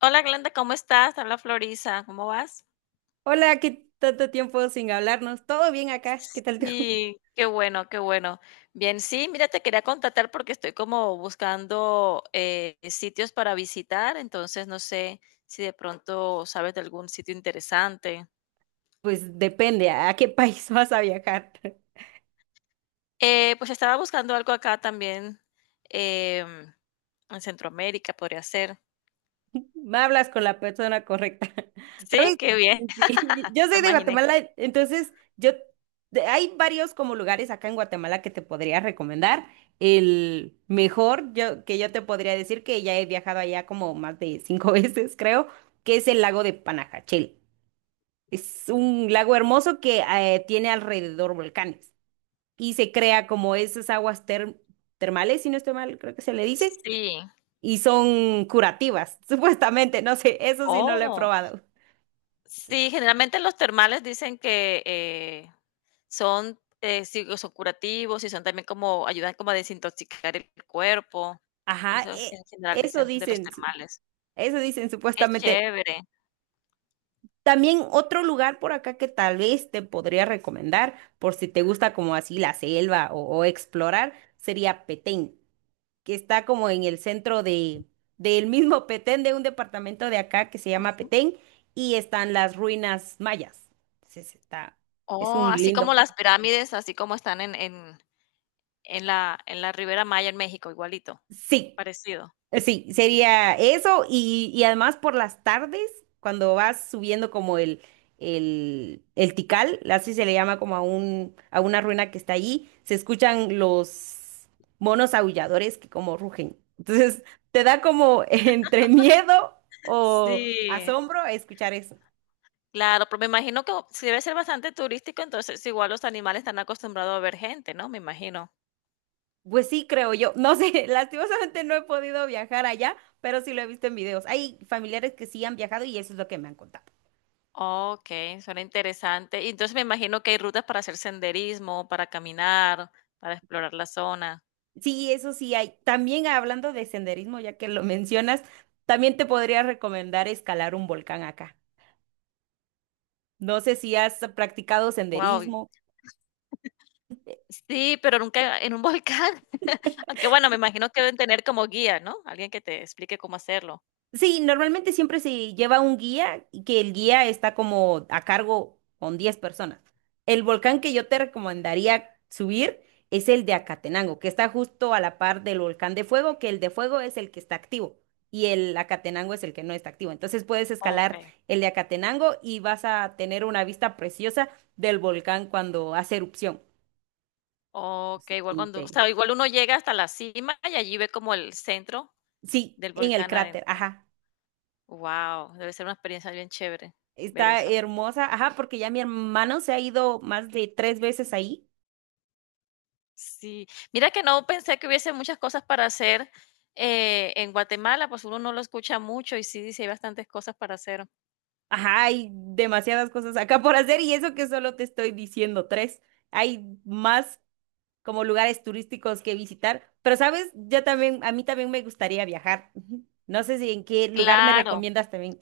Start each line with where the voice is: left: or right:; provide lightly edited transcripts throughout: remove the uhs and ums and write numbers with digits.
left: Hola Glenda, ¿cómo estás? Habla Florisa, ¿cómo vas?
right: Hola, qué tanto tiempo sin hablarnos. ¿Todo bien acá? ¿Qué tal tú?
left: Sí, qué bueno, qué bueno. Bien, sí, mira, te quería contactar porque estoy como buscando sitios para visitar, entonces no sé si de pronto sabes de algún sitio interesante.
right: Pues depende a qué país vas a viajar.
left: Pues estaba buscando algo acá también em, en Centroamérica, podría ser.
right: Me hablas con la persona correcta.
left: Sí,
right: ¿Sabes?
left: qué bien,
right: Sí, yo
left: lo
right: soy de
left: imaginé.
right: Guatemala. Entonces hay varios como lugares acá en Guatemala que te podría recomendar. El mejor que yo te podría decir, que ya he viajado allá como más de cinco veces, creo, que es el lago de Panajachel. Es un lago hermoso que tiene alrededor volcanes. Y se crea como esas aguas termales, si no estoy mal, creo que se le dice,
left: Sí.
right: y son curativas, supuestamente. No sé, eso sí no lo he
left: Oh.
right: probado. Sí.
left: Sí, generalmente los termales dicen que, son, sí, son curativos y son también como ayudan como a desintoxicar el cuerpo.
right: Ajá,
left: Eso es, en general
right: eso
left: dicen de los
right: dicen, su-
left: termales.
right: eso dicen
left: Qué
right: supuestamente.
left: chévere.
right: También otro lugar por acá que tal vez te podría recomendar, por si te gusta como así la selva o explorar, sería Petén, que está como en el centro del mismo Petén, de un departamento de acá que se llama
left: Ujú.
right: Petén, y están las ruinas mayas. Entonces está, es
left: Oh,
right: un
left: así
right: lindo
left: como las
right: pasaje.
left: pirámides, así como están en la Ribera Maya en México, igualito,
right: Sí.
left: parecido.
right: Sí, sería eso y además por las tardes, cuando vas subiendo como el, Tikal, así se le llama como a una ruina que está allí, se escuchan los monos aulladores que como rugen. Entonces, te da como entre miedo o
left: Sí,
right: asombro a escuchar eso.
left: claro, pero me imagino que si debe ser bastante turístico, entonces igual los animales están acostumbrados a ver gente, ¿no? Me imagino.
right: Pues sí, creo yo. No sé, lastimosamente no he podido viajar allá, pero sí lo he visto en videos. Hay familiares que sí han viajado y eso es lo que me han contado.
left: Okey, suena interesante. Y entonces me imagino que hay rutas para hacer senderismo, para caminar, para explorar la zona.
right: Sí, eso sí hay. También hablando de senderismo, ya que lo mencionas, también te podría recomendar escalar un volcán acá. No sé si has practicado
left: Wow.
right: senderismo.
left: Sí, pero nunca en un volcán. Aunque bueno, me imagino que deben tener como guía, ¿no? Alguien que te explique cómo hacerlo.
right: Sí, normalmente siempre se lleva un guía, y que el guía está como a cargo con 10 personas. El volcán que yo te recomendaría subir es el de Acatenango, que está justo a la par del volcán de Fuego, que el de Fuego es el que está activo y el Acatenango es el que no está activo. Entonces puedes escalar
left: Okey,
right: el de Acatenango y vas a tener una vista preciosa del volcán cuando hace erupción. Sí,
left: Okey,
right: te
left: igual cuando o
right: inter-
left: sea, igual uno llega hasta la cima y allí ve como el centro
right: sí,
left: del
right: en el
left: volcán
right: cráter,
left: adentro.
right: ajá.
left: Wow. Debe ser una experiencia bien chévere ver
right: Está
left: eso.
right: hermosa, ajá, porque ya mi hermano se ha ido más de tres veces ahí.
left: Sí, mira que no pensé que hubiese muchas cosas para hacer en Guatemala, pues uno no lo escucha mucho y sí, dice hay bastantes cosas para hacer.
right: Ajá, hay demasiadas cosas acá por hacer, y eso que solo te estoy diciendo tres. Hay más como lugares turísticos que visitar, pero sabes, yo también, a mí también me gustaría viajar. Ujú. No sé si en qué lugar me
left: Claro,
right: recomiendas también.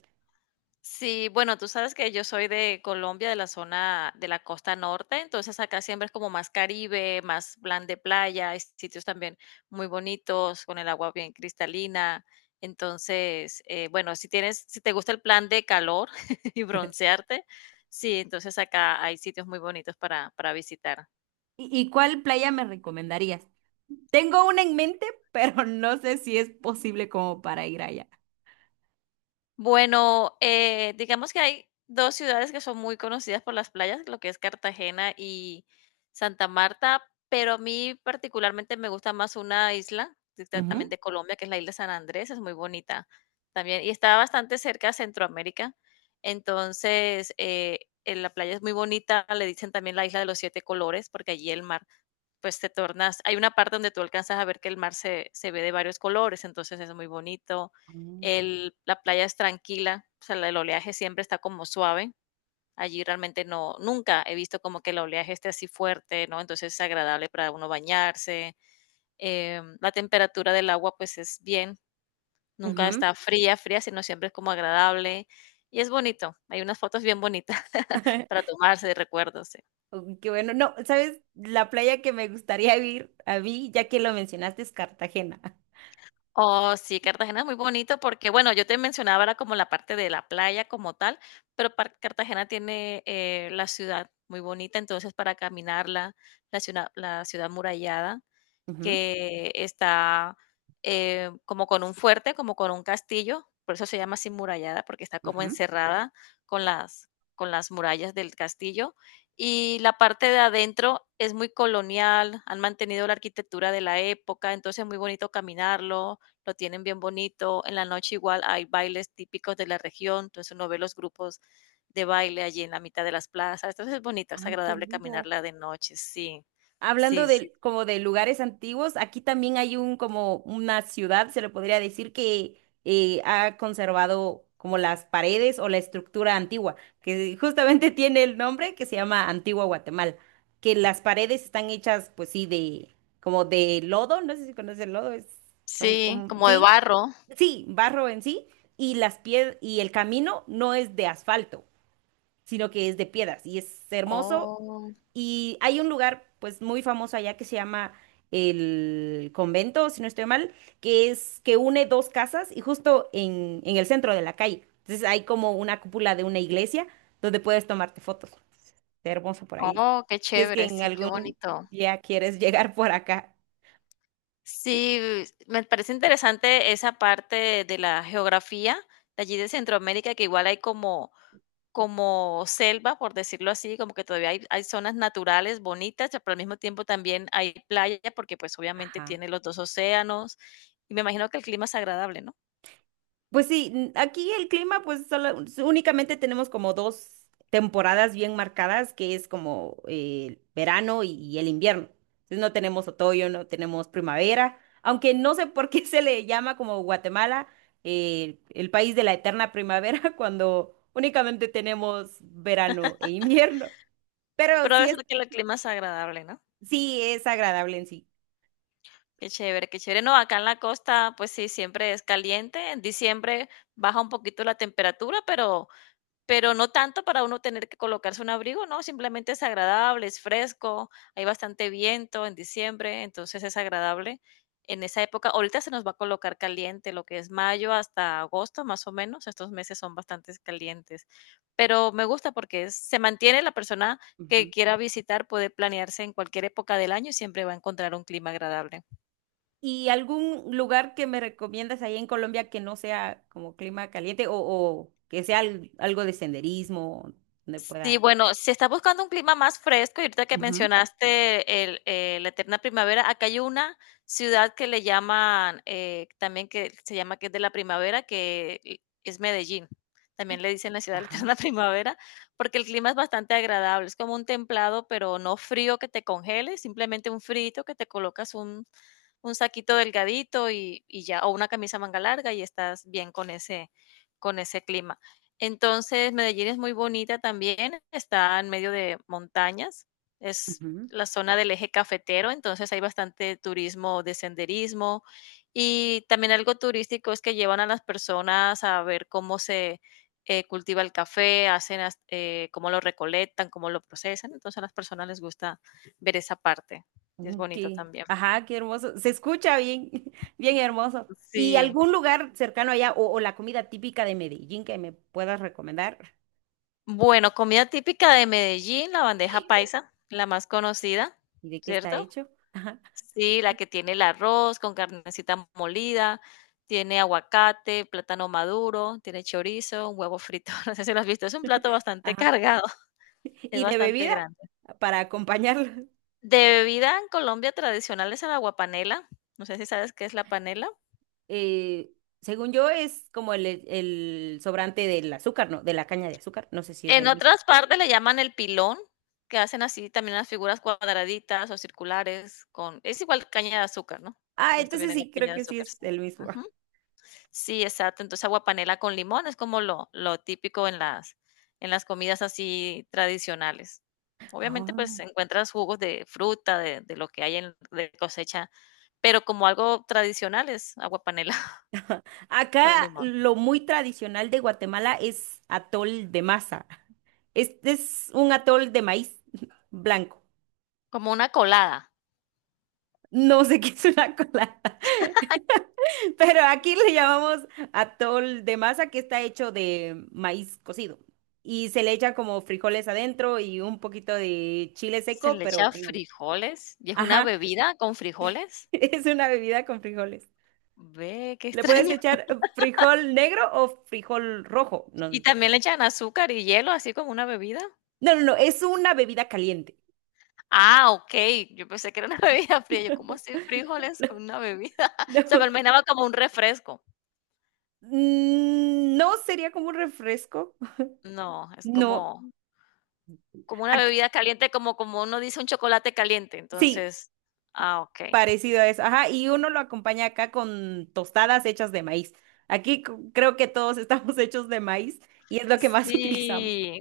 left: sí, bueno, tú sabes que yo soy de Colombia, de la zona de la costa norte, entonces acá siempre es como más Caribe, más plan de playa, hay sitios también muy bonitos, con el agua bien cristalina. Entonces, bueno, si tienes, si te gusta el plan de calor y broncearte, sí, entonces acá hay sitios muy bonitos para visitar.
right: ¿Y cuál playa me recomendarías? Tengo una en mente, pero no sé si es posible como para ir allá.
left: Bueno, digamos que hay dos ciudades que son muy conocidas por las playas, lo que es Cartagena y Santa Marta, pero a mí particularmente me gusta más una isla,
right: Ujú.
left: exactamente Colombia, que es la isla San Andrés, es muy bonita también y está bastante cerca a Centroamérica. Entonces, la playa es muy bonita, le dicen también la isla de los siete colores, porque allí el mar pues te tornas, hay una parte donde tú alcanzas a ver que el mar se ve de varios colores, entonces es muy bonito. La playa es tranquila, o sea, el oleaje siempre está como suave. Allí realmente no, nunca he visto como que el oleaje esté así fuerte, ¿no? Entonces es agradable para uno bañarse. La temperatura del agua pues es bien, nunca
right: Ujú.
left: está fría, sino siempre es como agradable y es bonito. Hay unas fotos bien bonitas para tomarse de recuerdos. Sí.
right: Uy, qué bueno. No, ¿sabes? La playa que me gustaría ir a mí, ya que lo mencionaste, es Cartagena.
left: Oh, sí, Cartagena es muy bonito porque, bueno, yo te mencionaba era como la parte de la playa como tal, pero par- Cartagena tiene la ciudad muy bonita, entonces para caminarla, la ciudad murallada
right: Ujú,
left: que está como con un fuerte, como con un castillo, por eso se llama así murallada, porque está como
right: ujú.
left: encerrada con las, con las murallas del castillo. Y la parte de adentro es muy colonial, han mantenido la arquitectura de la época, entonces es muy bonito caminarlo, lo tienen bien bonito. En la noche igual hay bailes típicos de la región, entonces uno ve los grupos de baile allí en la mitad de las plazas, entonces es bonito, es
right: Ay, qué
left: agradable
right: lindo.
left: caminarla de noche,
right: Hablando
left: sí,
right: de como de lugares antiguos, aquí también hay un como una ciudad, se le podría decir, que ha conservado como las paredes o la estructura antigua, que justamente tiene el nombre, que se llama Antigua Guatemala, que las paredes están hechas, pues sí, de como de lodo. No sé si conoces el lodo, es, son
left: sí,
right: como,
left: como de
right: sí,
left: barro.
right: sí, barro en sí, y las piedras y el camino no es de asfalto, sino que es de piedras, y es hermoso.
left: Oh,
right: Y hay un lugar, pues, muy famoso allá que se llama el convento, si no estoy mal, que es que une dos casas y justo en el centro de la calle. Entonces hay como una cúpula de una iglesia donde puedes tomarte fotos. Está hermoso por ahí.
left: oh, qué
right: Si es que
left: chévere,
right: en
left: sí, qué
right: algún
left: bonito.
right: día quieres llegar por acá.
left: Sí, me parece interesante esa parte de la geografía de allí de Centroamérica, que igual hay como como selva, por decirlo así, como que todavía hay zonas naturales bonitas, pero al mismo tiempo también hay playa, porque pues obviamente
right: Ajá.
left: tiene los dos océanos, y me imagino que el clima es agradable, ¿no?
right: Pues sí, aquí el clima, pues únicamente tenemos como dos temporadas bien marcadas, que es como el verano y el invierno. Entonces no tenemos otoño, no tenemos primavera, aunque no sé por qué se le llama como Guatemala el país de la eterna primavera cuando únicamente tenemos verano e invierno. Pero
left: Pero debe ser que el clima es agradable, ¿no?
right: sí es agradable en sí.
left: Qué chévere, qué chévere. No, acá en la costa, pues sí, siempre es caliente. En diciembre baja un poquito la temperatura, pero no tanto para uno tener que colocarse un abrigo, no, simplemente es agradable, es fresco, hay bastante viento en diciembre, entonces es agradable en esa época. Ahorita se nos va a colocar caliente, lo que es mayo hasta agosto, más o menos. Estos meses son bastante calientes, pero me gusta porque es- se mantiene la persona que quiera visitar, puede planearse en cualquier época del año y siempre va a encontrar un clima agradable.
right: ¿Y algún lugar que me recomiendas ahí en Colombia que no sea como clima caliente o que sea algo de senderismo donde
left: Sí,
right: pueda?
left: bueno, si estás buscando un clima más fresco, y ahorita que
right: Ujú,
left: mencionaste la eterna primavera, acá hay una ciudad que le llaman, también que se llama que es de la primavera, que es Medellín. También le dicen la ciudad de la
right: ajá.
left: eterna primavera, porque el clima es bastante agradable. Es como un templado, pero no frío que te congele, simplemente un frito que te colocas un saquito delgadito y ya, o una camisa manga larga y estás bien con ese clima. Entonces, Medellín es muy bonita también, está en medio de montañas, es
right: Ujú,
left: la zona del eje cafetero, entonces hay bastante turismo de senderismo y también algo turístico es que llevan a las personas a ver cómo se cultiva el café, hacen as- cómo lo recolectan, cómo lo procesan, entonces a las personas les gusta ver esa parte y es
right: ujú,
left: bonito también.
right: ajá, qué hermoso. Se escucha bien, bien hermoso. ¿Y
left: Sí.
right: algún lugar cercano allá o la comida típica de Medellín que me puedas recomendar?
left: Bueno, comida típica de Medellín, la bandeja paisa, la más conocida,
right: ¿Y de qué está
left: ¿cierto?
right: hecho? Ajá,
left: Sí, la que tiene el arroz con carnecita molida, tiene aguacate, plátano maduro, tiene chorizo, un huevo frito. No sé si lo has visto, es un plato bastante
right: ajá.
left: cargado, es
right: ¿Y de
left: bastante
right: bebida
left: grande.
right: para acompañarlo?
left: De bebida en Colombia tradicional es el agua. No sé si sabes qué es la panela.
right: eh, según yo, es como el sobrante del azúcar, ¿no? De la caña de azúcar. No sé si es
left: En
right: el mismo.
left: otras partes le llaman el pilón, que hacen así también las figuras cuadraditas o circulares con es igual caña de azúcar, ¿no?
right: Ah,
left: Todo esto
right: entonces
left: viene de la
right: sí,
left: caña
right: creo
left: de
right: que sí
left: azúcar,
right: es
left: sí.
right: el mismo.
left: Ujú. Sí, exacto. Entonces, aguapanela con limón es como lo típico en las comidas así tradicionales. Obviamente,
right: Ah.
left: pues, encuentras jugos de fruta, de lo que hay en de cosecha, pero como algo tradicional es aguapanela con
right: Acá
left: limón.
right: lo muy tradicional de Guatemala es atol de masa. Este es un atol de maíz blanco.
left: Como una colada,
right: No sé qué es una colada, pero aquí le llamamos atol de masa, que está hecho de maíz cocido, y se le echa como frijoles adentro y un poquito de chile
left: se
right: seco,
left: le echa
right: pero en agua.
left: frijoles, y es una
right: Ajá,
left: bebida con frijoles.
right: es una bebida con frijoles.
left: Ve, qué
right: Le puedes
left: extraño.
right: echar frijol negro o frijol rojo. No,
left: ¿Y
right: no,
left: también le echan azúcar y hielo, así como una bebida?
right: no, no, es una bebida caliente.
left: Ah, okey, yo pensé que era una bebida fría, yo, ¿cómo así frijoles con una bebida?
right: No,
left: O sea, me lo imaginaba como un refresco.
right: no sería como un refresco.
left: No, es
right: No,
left: como como una
right: ac-
left: bebida caliente, como como uno dice un chocolate caliente,
right: sí,
left: entonces ah, okey.
right: parecido a eso. Ajá, y uno lo acompaña acá con tostadas hechas de maíz. Aquí creo que todos estamos hechos de maíz y es lo que más utilizamos.
left: Sí.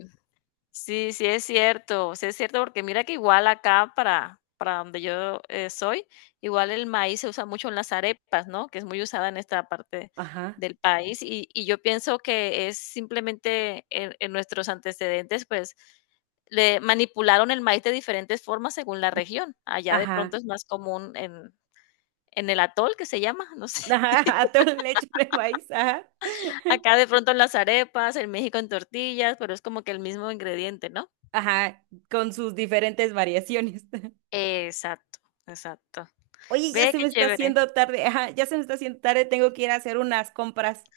left: Sí, sí es cierto, porque mira que igual acá para donde yo soy, igual el maíz se usa mucho en las arepas, ¿no? Que es muy usada en esta parte
right: Ajá,
left: del país y yo pienso que es simplemente en nuestros antecedentes, pues le manipularon el maíz de diferentes formas según la región. Allá de
right: ajá,
left: pronto es más común en el atol que se llama, no sé.
right: ajá, atole leche de maíz, ajá,
left: Acá de pronto en las arepas, en México en tortillas, pero es como que el mismo ingrediente, ¿no?
right: ajá, con sus diferentes variaciones.
left: Exacto, exacto.
right: Oye, ya
left: Ve,
right: se me
left: qué
right: está
left: chévere.
right: haciendo tarde, ajá, ya se me está haciendo tarde, tengo que ir a hacer unas compras.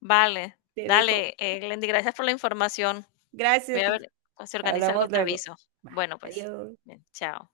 left: Vale,
right: Te dejo.
left: dale, Glendy, gracias por la información.
right: Gracias a
left: Voy a
right: ti.
left: ver, si organiza algo
right: Hablamos
left: te
right: luego.
left: aviso.
right: Va,
left: Bueno, pues,
right: adiós.
left: bien, chao.